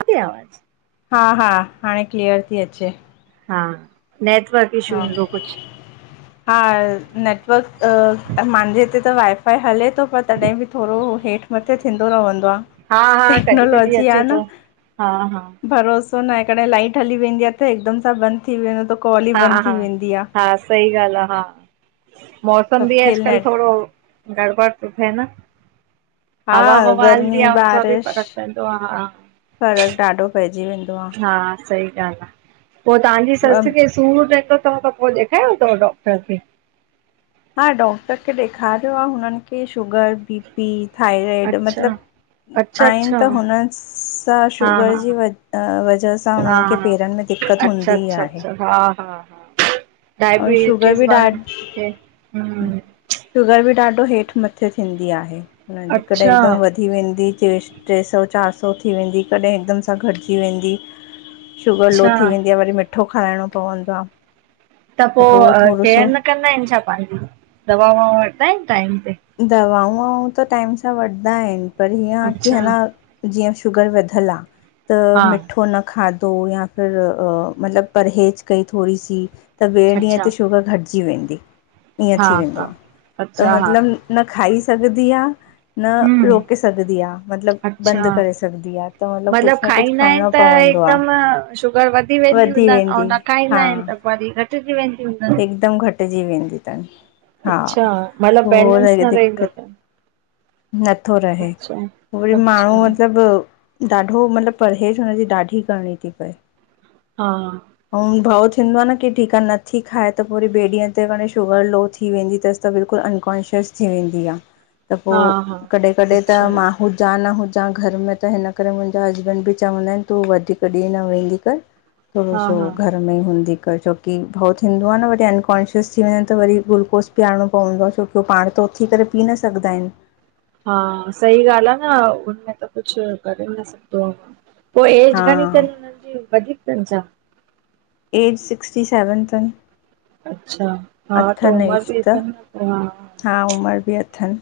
अचे ती आवाज़। हा, हा, हाणे क्लीअर थी़ अचे। हा, नेटवर्क। इशू हा। हूंदो कुझु हा, नेटवर्क त, माहिंजे हिते त वाइ फा़इ हले थो पर तॾहिं बि थोरो हेठ। मथे थींदो रहंदो आह हा हा कॾहिं कॾहिं टेक्नोलॉजी आह अचे न थो हा हा भरोसो। छो न कड़े लाइट हली वेंदी आहे त हिकदम सां बंद थी वेंदो त कॉल ई हा बंद। हा हा सही ॻाल्ह आह हा मौसम सभु बि खेल अॼकल नेट थोरो। गड़बड़ तो थिए न, हा हवा ववा हलदी गर्मी आहे हुन सां बि फरक पवंदो आ हा। फ़र्क़ ॾाढो पइजी वेंदो आहे। हा सही ॻाल्ह आ, पो तांजी सस आहे खे। सूर रहंदो थ़व त पो ॾेखारियो थव डॉक्टर खे? हा डॉक्टर खे ॾेखारियो आ हुनन खे शुगर, बीपी थायरॉइड अच्छा मतलब। अच्छा आहिन अच्छा त, हुन सां हा शुगर हा जी वजह सां हा हुनन खे हा पेरन में। दिक़त अच्छा हूंदी अच्छा आहे। ऐं शुगर डायबिटीज बि ॾा वारन खे हूं शुगर बि ॾाढो हेठि मथे थींदी आहे। कॾहिं अच्छा हिकदमि वधी वेंदी टे सौ, चारि सौ थी वेंदी। कॾहिं हिकदम सां घटिजी वेंदी। शुगर लो अच्छा थी वेंदी आहे, वरी मिठो ख़ाइणो पवंदो आह। त पोइ केयर न कंदा आहिनि छा पंहिंजी? दवा- ववा वठंदा आहिनि टाइम ते? दवाऊं- ववाउं त टाइम सां वठदा आहिनि, पर हीअं आहे कि अच्छा ह न जीऐं शुगर वधियल आहे, त हा मिठो न खाधो या फिर मतिलब, परहेज़ कई थोरी सी त, ॿिए ॾींहं अच्छा ते शुगर घट थी वेंदी ईअं हा थी वेंदो हा आह, त अच्छा हा मतिलब न खाई सघंदी आह न हम्म रोके सघदी आह। मतिलब, अच्छा बंदि करे सघदी आह, त मतलब कुझ मतिलबु न कुझ खाईंदा आहिनि खाइणो त पवंदो आहे हिकदमि शुगर वधी वेंदी हूंदन, ऐं वेंदी न खाईंदा हा आहिनि त वरी घटिजी वेंदी हूंदन। हिकदमि घटिजी वेंदी अथन हा, अच्छा मतिलबु पोइ बैलेंस वरी न रहंदो दिक़त अथनि नथो रहे, अच्छा वरी अच्छा माण्हू मतलब ॾाढो मतिलब परहेज़, हुनजी ॾाढी करिणी थी पए। हा। अऊं भव थींदो आहे न की ठीक आहे न थी खाए, त पोइ वरी ॿिए ॾींहं ते वरी शुगर लो थी वेंदी अथसि। त बिल्कुल अनकॉन्शियस थी वेंदी आहे। त, हा हा पोइ कॾहिं कॾहिं त अच्छा मां हुजां न हुजां घर में त हिनकरे मुंहिंजा हसबैंड बि चवंदा आहिनि तूं वधीक ॾींह न वेंदी कर। हा करोस् [unintelligible] हा में ई हूंदी कर, छोकि भउ थींदो आहे न वरी अनकॉनशियस थी वञनि त वरी ग्लूकोस पिआरिणो पवंदो आहे, छोकि उह पाण त उथी करे पी न सघदा आहिनि। हा सही ॻाल्हि आहे न, हुनमें त कुझ करे न सघंदो आहे। पोइ एज हा घणी अथनि हुनन जी, वधीक अथनि छा? एज़ सिक्सटी सेवन थन। अछा। हा त उमिर एज बि त अथनि, हा। हा उमिर बि अथन,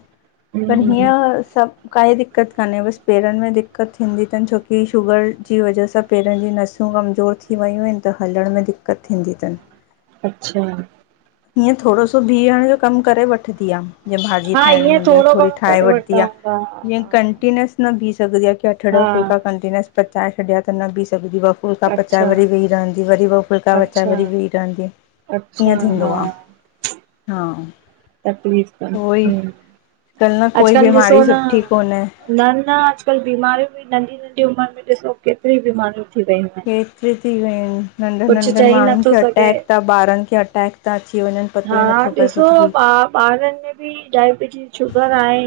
पर हीअं हम्म आहे सब काई दिक़त कान्हे, बस पेरन में दिक़त थींदी अथनि। छोकी शुगर जी वजह सां पेरन जी नसियूं कमज़ोर थी वियूं आहिनि, त हलण में दिक्कत थींदी अथन। अच्छा। हीअं थोरो सो बीहण जो कमु, करे वठदी आह। जीअं भाॼी हा ठाहिणी ईअं हूंदी आहे, थोरो थोरी घणो ठाहे करे वठदी वठंदा आह। हूंदा जीअं हा कंटीिन्यूअस न बीह सघंदी आहे, कि अठ ॾह हा फुलका हा कंटिन्यूअ पचाए छॾिया त न बीह सघदी आहे। फुलका पचाए अच्छा वरी वेही रहंदी, वरी ॿ फुलका पचाए अच्छा वरी वेही रहंदी, अच्छा ईअं थींदो हा आहे। हा, तकलीफ़ अथनि उहोई, हम्म कल न कोई अॼुकल्ह ॾिसो बीमारी न सुठी कोन्हें। न न अॼुकल्ह बीमारियूं बि नंढी- नंढी उमिरि में ॾिसो केतिरी बीमारियूं थी वियूं आहिनि। केतरी थी वियूं आहिनि। नंढनि- कुझु नंढनि चई माण्हुनि नथो खे सघे अटैक था ॿारनि खे अटैक था अची वञनि पतो हा ई नथो पए ॾिसो कुझु बि! ॿा ॿारनि में बि डायबिटीज़ शुगर आहे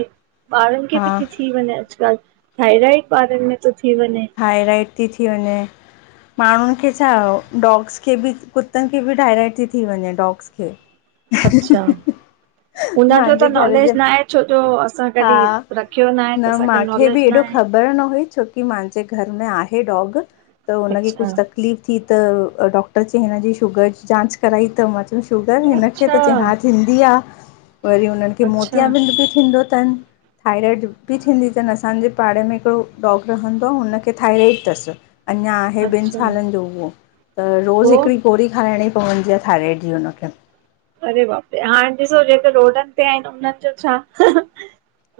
ॿारनि खे हा बि थी थी वञे अॼुकल्ह। थाइराइड ॿारनि में थो थी वञे। हाईलाइट ती थी वञे। माण्हुनि खे छा, डॉग्स खे बि, कुतनि खे बि डायराइट थी थी वञे डॉग्स [inaudible] अच्छा, इनजो त मुंहिंजे घर जे नॉलेज न आहे, छो जो अ असां हा कॾहिं रखियो न आहे त असांखे नॉलेज न आहे। ख़न हुई छोकी माँजे घर में आहे डॉग त हुनखे अच्छा कुछ तक। तकलीफ़ थी त डॉक्टर चयई हिनजी शुगर जी जांच कराई त म। शुगर हिनखे अच्छा त चयईं हा थींदी आ वरी हुनखे अच्छा मोतियाबिंद बि थींदो। तन। थायराइड बि थींदी थन असांजे पाड़े में हिकिड़ो डॉग रहंदो आ हुनखे थायराइड थस। अञा। इ ॿिन अच्छा सालन जो हुहो त रोज़ पो हिकिड़ी गोरी खाराइणी पवंदी आहे थाइराइड जी हुनखे। अरे बाप रे हाणे ॾिसो जेको रोडन ते आहिन उन्हन जो छा?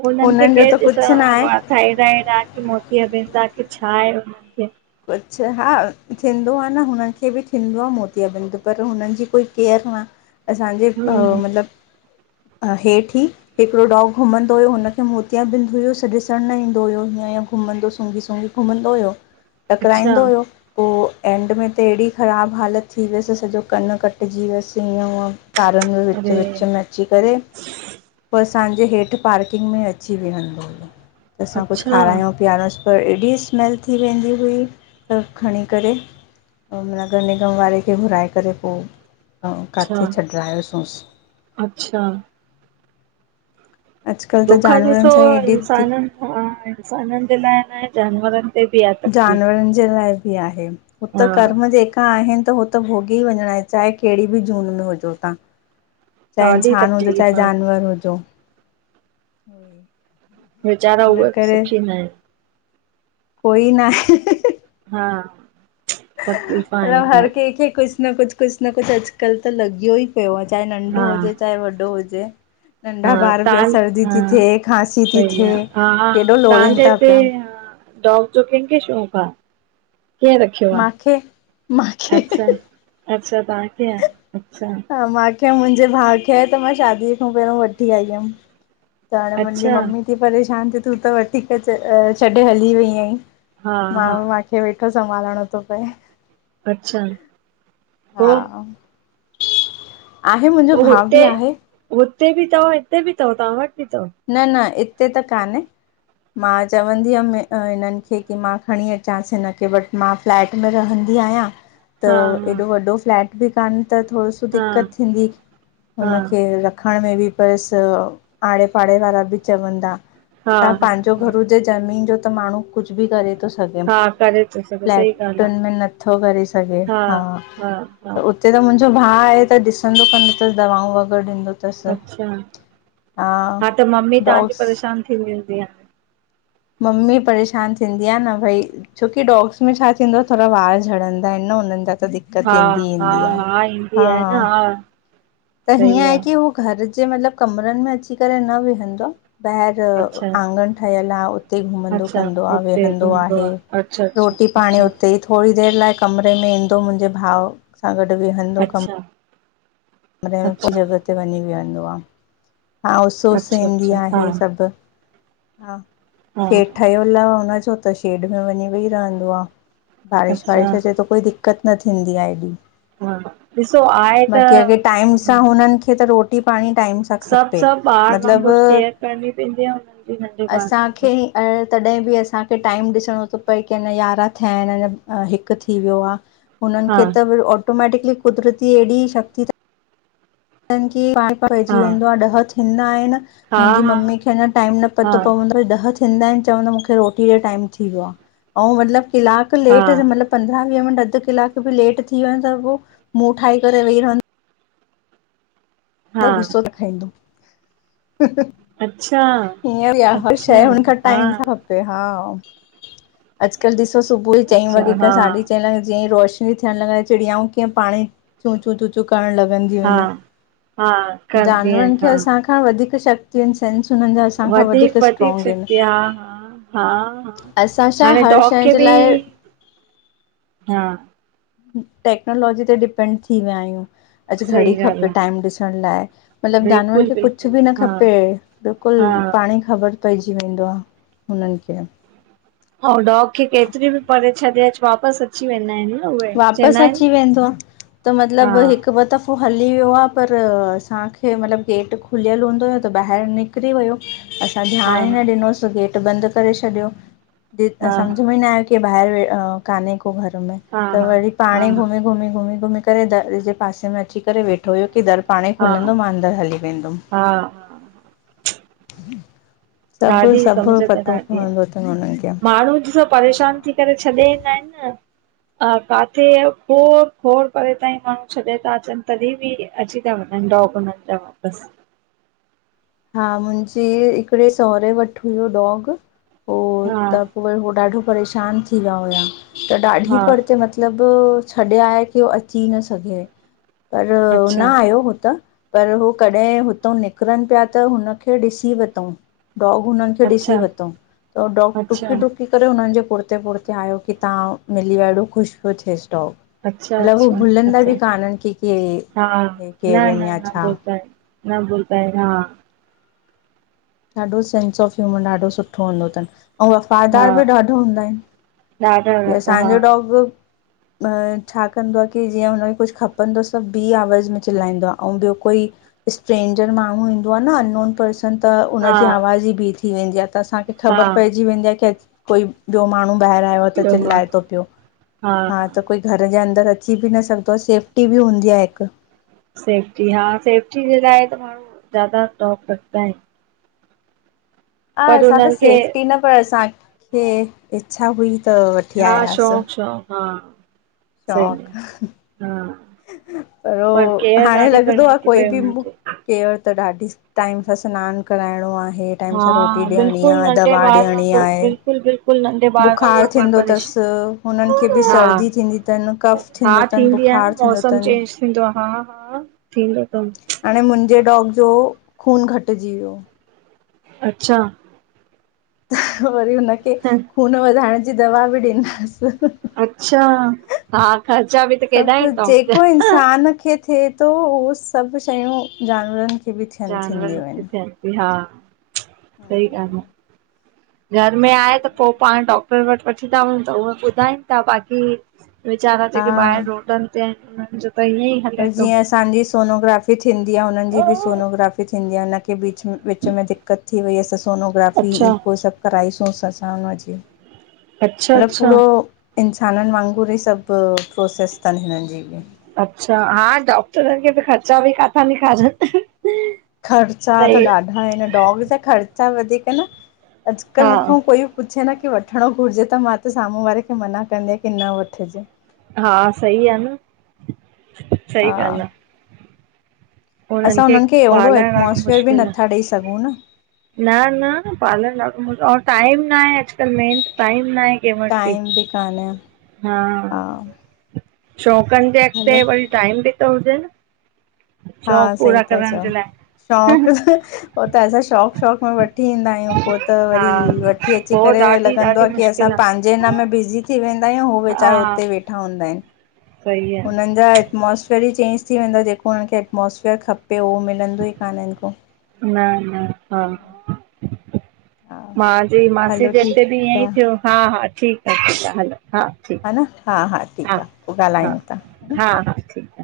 हुनन खे उन्हनि जो केर त ॾिसण कुझु न वारो आहे वा। थैरोइड आ की मोतीअबिंद बाकी छा आहे हुनन खे? कुछ हा थींदो आ न हुनन खे बि थींदो आ मोतियाबंद पर हुनन जी कोई केयर न। असांजे हम्म मतलब हेठ ई। हिकिड़ो डॉग घुमंदो हुयो हुनखे मोटियाबिंद हुयो स ॾिसण न ईंदो हुयो हीअं घुमंदो सूंघी सुूंघी। घुमंदो हुओ अच्छा, टकराईंदो हुयो। पो एंड में त एहदी ख़राब हालत थी वियस सॼो कन कट्जी वियस ईअं हअ। कारण व विच अरे! विच मे। अची करे पो असांजे हेठ पार्किंग में अची वेहंदो हुयो। त असां कुच अच्छा, खारायूं पीआरूंसपर एॾी स्मैल थी वेंदी हुई त खणी करे। नगर निगम वारे खे घुराए करे पो अच्छा, काथे छॾायो सूंस। अच्छा। अॼुकल्ह त दुख ॾिसो जानवरनि सां ई एॾी थी इंसान्ंनखां इंसानन जे लाइ न जानवरन। जानवरन जे लाइ बि आहे हु हा, त कर्म जे। त आहिन त हो त भोॻी वञणा आहे चाहे केहड़ी बि जून में हुजो तां। चाहे ॾाढी इंसान हुजो चाहे तकलीफ़ आ, जानवर हुजो। उही। वीचारा उहे सुखी ना आहिन। कोई न। हा। तकलीफ़ आहिनि मतलब हर ॾाढी, कें खे कुछ। कुछ न कुछ कुछ न कुछ अॼुकल्ह त लॻियो ई पयोवा आ चाहे नंढो हुजे चाहे वॾो हुजे। ह नंढा ॿार बि तां सर्दी ह थी थिए खांसी थी सही थिए आ ह केॾो तां हे लोड़ीनि था जेटे पिया। हां। डॉग जो कैंखे शौक़ आ केर रखियो आ? मांखे मांखे अच्छा। अच्छा पाणखें आ अच्छा। हा माँखे या मुंहिंजे भा खें या त मां शादीअ खां पहिरों वठी आई हुयम। त हाणे मुंहिंजी अच्छा, मम्मी थी परेशान थी तूं त वठी करे छॾे हली वई आहीं। हा, मां हा, मांखे वेठो संभालणो थो पए। अच्छा पो। हा आहे मुंहिंजो पो भाउ हुते बि आहे हुते बि थव हिते बि अथव तां वट बि थव। न न हिते त कान् हे। मां चवंदी हुयम हिनन खे की मां खणी अचांस हिन खे बट मां। फ्लैट में रहंदी आहियां। त हा एॾो वॾो फ्लैट बि कान त थोरो सो हा हा दिक़त थींदी हा हुनखे र। खण में बि पैसो आड़े पाड़े वारा बि चवंदा हा छा पांजो हा घर। जे ज़मीन जो त माण्हू। कुझ बि करे थो सिघे हा करे थो सघो सही ॻाल्हि आ प्लैटन में नथो करे सिघे हा हा हा त उते त मुंहिंजो भाउ आहे त ॾिसंदो कन्दो अथसि दवाऊं वग़ैरह ॾींदो अथस अच्छा हा त मम्मी तव्हांजी डॉग्स परेशान थींदी हुंदी ईंय मम्मी परेशान थींदी आहे न भई छोकी डॉग्स में छा थींदो आहे थोरा वार झड़ंदा आहिनि न हुननि जा त दिक़त हा ईंदी हा ईंदी आ हा ईंदी हा आहे न हा त हीअं सही आहे आ की हूहो घर जे मतलबु कमरनि में अची करे न वेहंदो आ ॿाहिरि अच्छा आंगण ठहियलु आहे उते घुमंदो अच्छा कंदो आहे हुते वेहंदो घुमदो आहे आ अच्छा अच्छा रोटी पाणी अच्छा उते ई थोड़ी देरि लाइ कमिरे में ईंदो मुंहिंजे भाउ सां गॾु वेहंदो कमिरो अच्छा कमिरे में पोइ अच्छा जॻह ते वञी वेहंदो आहे हा उसु उसु अच्छा ईंदी अच्छा हा आहे सभु हा हा हेठु ठहियलु आ हुनजो त शेड में वञी वेही रहंदो आ बारिश अच्छा वारिश अचे त कोई दिक़त न थींदी आहे एॾी हा ॾिसो आहे त बाक़ी अॻे टाइम सां हुननि खे त रोटी पाणी टाइम सां सभु ख़पे सभु ॿार मतलबु वांगुरु केयर करणी पवंदी आहे हुननि जी नंढे ॿार वांगुरु असांखें ऐं तॾहिं बि असांखे टाइम ॾिसणो थो पए कि अञा यारहं थिया आहिनि अञा हिकु थी वियो आ। हुननि हा खे त ऑटोमेटिकली कुदरती एहिड़ी शक्ति अथन कि पाण पइजी हा वेंदो आहे ॾह थींदा आहिनि हा मुंहिंजी मम्मी खे अञा टाइम न हा पतो पवंदो आ ॾह थिंदा इन चवंदो आ मुखे रोटी ॾे टाइम थी वयो आ अउं मतलबु कलाकु हा हा लेट मतलबु पंन्द्रह विह मिंट अधु कलाकु बि लेट थी वञे त पोई मुहं ठाए करे वेही रहंदो त हा गुस्सो ॾेखाईंदो अच्छा ईअं भी आ हर अच्छा शय हुन खां हा टाइम सां खपे हा अॼकल्ह ॾिसो सुबुह चईं अच्छा वॻे खां हा साढी चईं लॻे जीअं ई रोशनी थियण लॻंदी चिड़ियाऊं कीअं पाणे चूचू चूचू करण लॻंदियूं हा आहिनि हा कंदी जानवरनि आहिनि खे हा असांखां वधीक शक्ति ओर्गन र्सेंस हुननि जा असांखां वधीक स्ट्रांग आहिनि सिखंदी हा हा हा हा असां छा हाणे हर डॉग शंय खे जे बि लाइ हा टेक्नोलॉजी ते डिपेंड थी विया आहियूं अॼु घणी सही ॻाल्हि खपे आहे टाइम ॾिसण लाइ मतलबु जानवरनि बिल्कुलु खे कुझु बिल्कुलु बि न हा खपे बिल्कुल हा पाणेई ख़बर पइजी वेंदो आहे हुननि खे ऐं डॉग खे केतिरी बि परे छॾे अच वापसि अची वेंदा आहिनि उहे चवंदा वापसि आहिनि अची न वेंदो आ त हा मतिलबु हिकु ॿ दफो पोइ हली वियो आहे पर असांखे मतलबु गेट खुलियलु हूंदोआ त ॿाहिरि निक निकिरी वियो असां हा ध्यानु ई न ॾिनोसि गेट बंदि करे छॾियो हा सम्झ में इ न आयो कि हे ॿाहिरि कान्हे को घर में हा त हा वरी हा पाणे ई घुमी घुमी घुमी घुमी करे दरि ॼे पासे में अची करे वेठ‌ो वेठो हुयो कि दर पांणेई हा खुलंदो मां अंदरि हली वेंदुमि हा सभु ॾाढी सभु पतो पवंदो अथनि उंहिन खे माण्हूँ ॾिसो परेशान थी करे छॾे ईंदा इनि न आ काथे खोड़ खोड़ परे ताईं माण्हूँ छॾे ता अचनि तॾी ॿि‌ अची ता वंञंनि डॉग उन्हन ॼा वापस। हा मुंॼे हिकिड़े सहुरे वट हुयो डॉग उहो हा त पो वरी हो ॾाढो परेशान थी विया हुया त ॾाढी हा पर तेे मति लब छॾे आया की हो अच्ची न सघे पर न अच्छा आयो हु त पर हो कॾहिं हुतउ निकरन पिया त हुनखे ॾिसी वतऊं डॉग हुननि खे ॾिसी अच्छा वतंऊं त हो डॉग अच्छा ॾु्की ॾु्की की करे हुननि ॼे पुड़ते पुड़ते आयो कि तहां मिली विया एॾो ख़ुश पियो थिएस डाॻ। अच्छा लब हू अच्छा भुलन्दा अच्छा ॿि कान्हन इनि की के हा हे न केर इन न या न छा भुलंदा आहिनि न भुलदा हा। ॾाढो सेंस ऑफ ह्यूमर ॾाढो सुठो हूंदो तनि अंऊं हा वफ़ादार ॿि ॾाढा हूंदा इनि। ॾाढा हे ॾाढा असांॼो डॉग अं छा कंदो आ की जीअं हुनखे कुछ खपंदुस त ॿी आवाज़ में चिलाईंदो आ अंऊ ॿियो कोई स्ट्रेंजर माण्हूँ ईंदो आ न अनोन पर्सन। न त उन हा ॼी आवाज़ ई बी थी वेंदी आ त असांखे हा ख़ॿर हा पइॼी वेंदी आ कि अञ कोई ॿियो माण्हूं ॿाहर आयो आ त ॿियो मां चिल्लाए तो पियो हा त कोई घर ॼे अंदर अची ॿि न सघंदो आ सेफ्टी ॿि हूंदी आहे हिक सेफ्टी हा सेफ्टी ॼे लाए त माण्हूँ ज्यादा डांग रखदा आहिन हा असां त हुननि खे सेफ्टी न पर असांखे इच्छा हुई त वठी हा आयाहास। शौक़ शौक़ हा सही हा। ओ पर केयर हांणे ॾाढी लॻदो करणी आ थी कोई पए ॿि हुननि मु खे केयर त ॾाढी टाइम सां सिनान कराइणों आहे। टाइम हा सां रोटी ॾियणी आ बिल्कुलु नंढे दवा ॿार ॾियणी वांगुरु आहे। बिल्कुलु बिल्कुलु नंढे ॿार बुखार वांगुरु थींदो परवरिश तस हुननि खे ॿि हा सर्दी थींदी तन कफ हा थींदो तन थींदी आहे न बुखार थींदो मौसम तन चेंज थींदो आ हा हा थींदो थस हांणे मुंजे डॉग जो खून घटिॼी वियो अच्छा ‌‌ त वरी हुनखे खून वधाइंण ॼी दवा ॿि ॾींदास। अच्छा हा अच्ा त [unintelligible] सब डॉग ॼेको जा इंसान खे थिए तो उहो सब शयूं ॼानवरनि खे। हि ॿि थियनि जानवर थींदियूं अएनि [unintelligible] किथे हा सही ॻाल्ह आ। घर में आहे त पो पांण डॉक्टर वट वठी ता वञूं त उहे ॿुधाइनि ता ॿाक़ी वैचारा ॼेके ॿाहर हा रोडन ते आहिन न उन्हन ॼो त ईयंई पर ॼीअं असांॼी सोनोग्राफी थींदी आ हुननि ॼी ॿि सोनोग्राफी थींदी। ॼींअं हिनखे भी में विच में दिक़त थी वई असां सोनोग्राफी अच्छा ईको सब कराई सुस असां हुन जी अच्छा मतलब अच्छा पूरो इंसाननि वांगुर ई सब प्रोसेस थन हिननि ॼी अच्छा हा डॉक्टरनि खे त ख़र्चा ॿि काथां निकारन। ख़र्चा त ॾाढा आहिन डॉग ॼा ख़र्चा वधीक न अॼुकल्ह हा मूंखां कोइ पुछे न कि वठिणों घुरिॼे त मां त साम्हूं वारे खे मना कंदी आयां कि न वठिॼे। हा सही आ न सही हा ॻाल्ह आ। असां हुननखे हुननि खे अहिड़ो पालण ॾाढो एटमोसफेयर बि मुश्किल आ। नथा ॾेई सघूं न न न पालन ॾाढो मो टाइम न आहे अॼकल्ह मेन। टाइम न के मट पी टाइम बि कान्हे हा। शौक़न जे अॻते हलो वरी टाइम बि त हुजे न। शौक़ हा सही पूरा था करण चओ। जे लाइ शौक़ पो त असां शौक़ शौक़ में वठी ईंदायूं पो त हा वरी व। वठी अची पोइ करे ॾाढी लॻंदो ॾाढी आ की असां मुश्किल पां। आहे जे हिन में बिज़ी थी वेंदा आहियूं हो हा वेचारा उते वेठा हूंदा आहिन सही आहे हुनन जा। एटमोस्फेयर ई चेंज थी वेंदो आ जेको हुन खे एटमोसफेअर खपे उहो मिलंदो ई कान्हे इन्को। न न हा। हा मांजी मासी हलो जे अॻते बि ठीकु ईअं ई आ थियो हा हा ठीक आ ठीक आ हलो हा। हा ठीकु न हा हा ठीक आ पो ॻाल्हायूं था हा न हा। ह ठीक आ।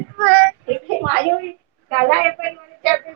हा। पई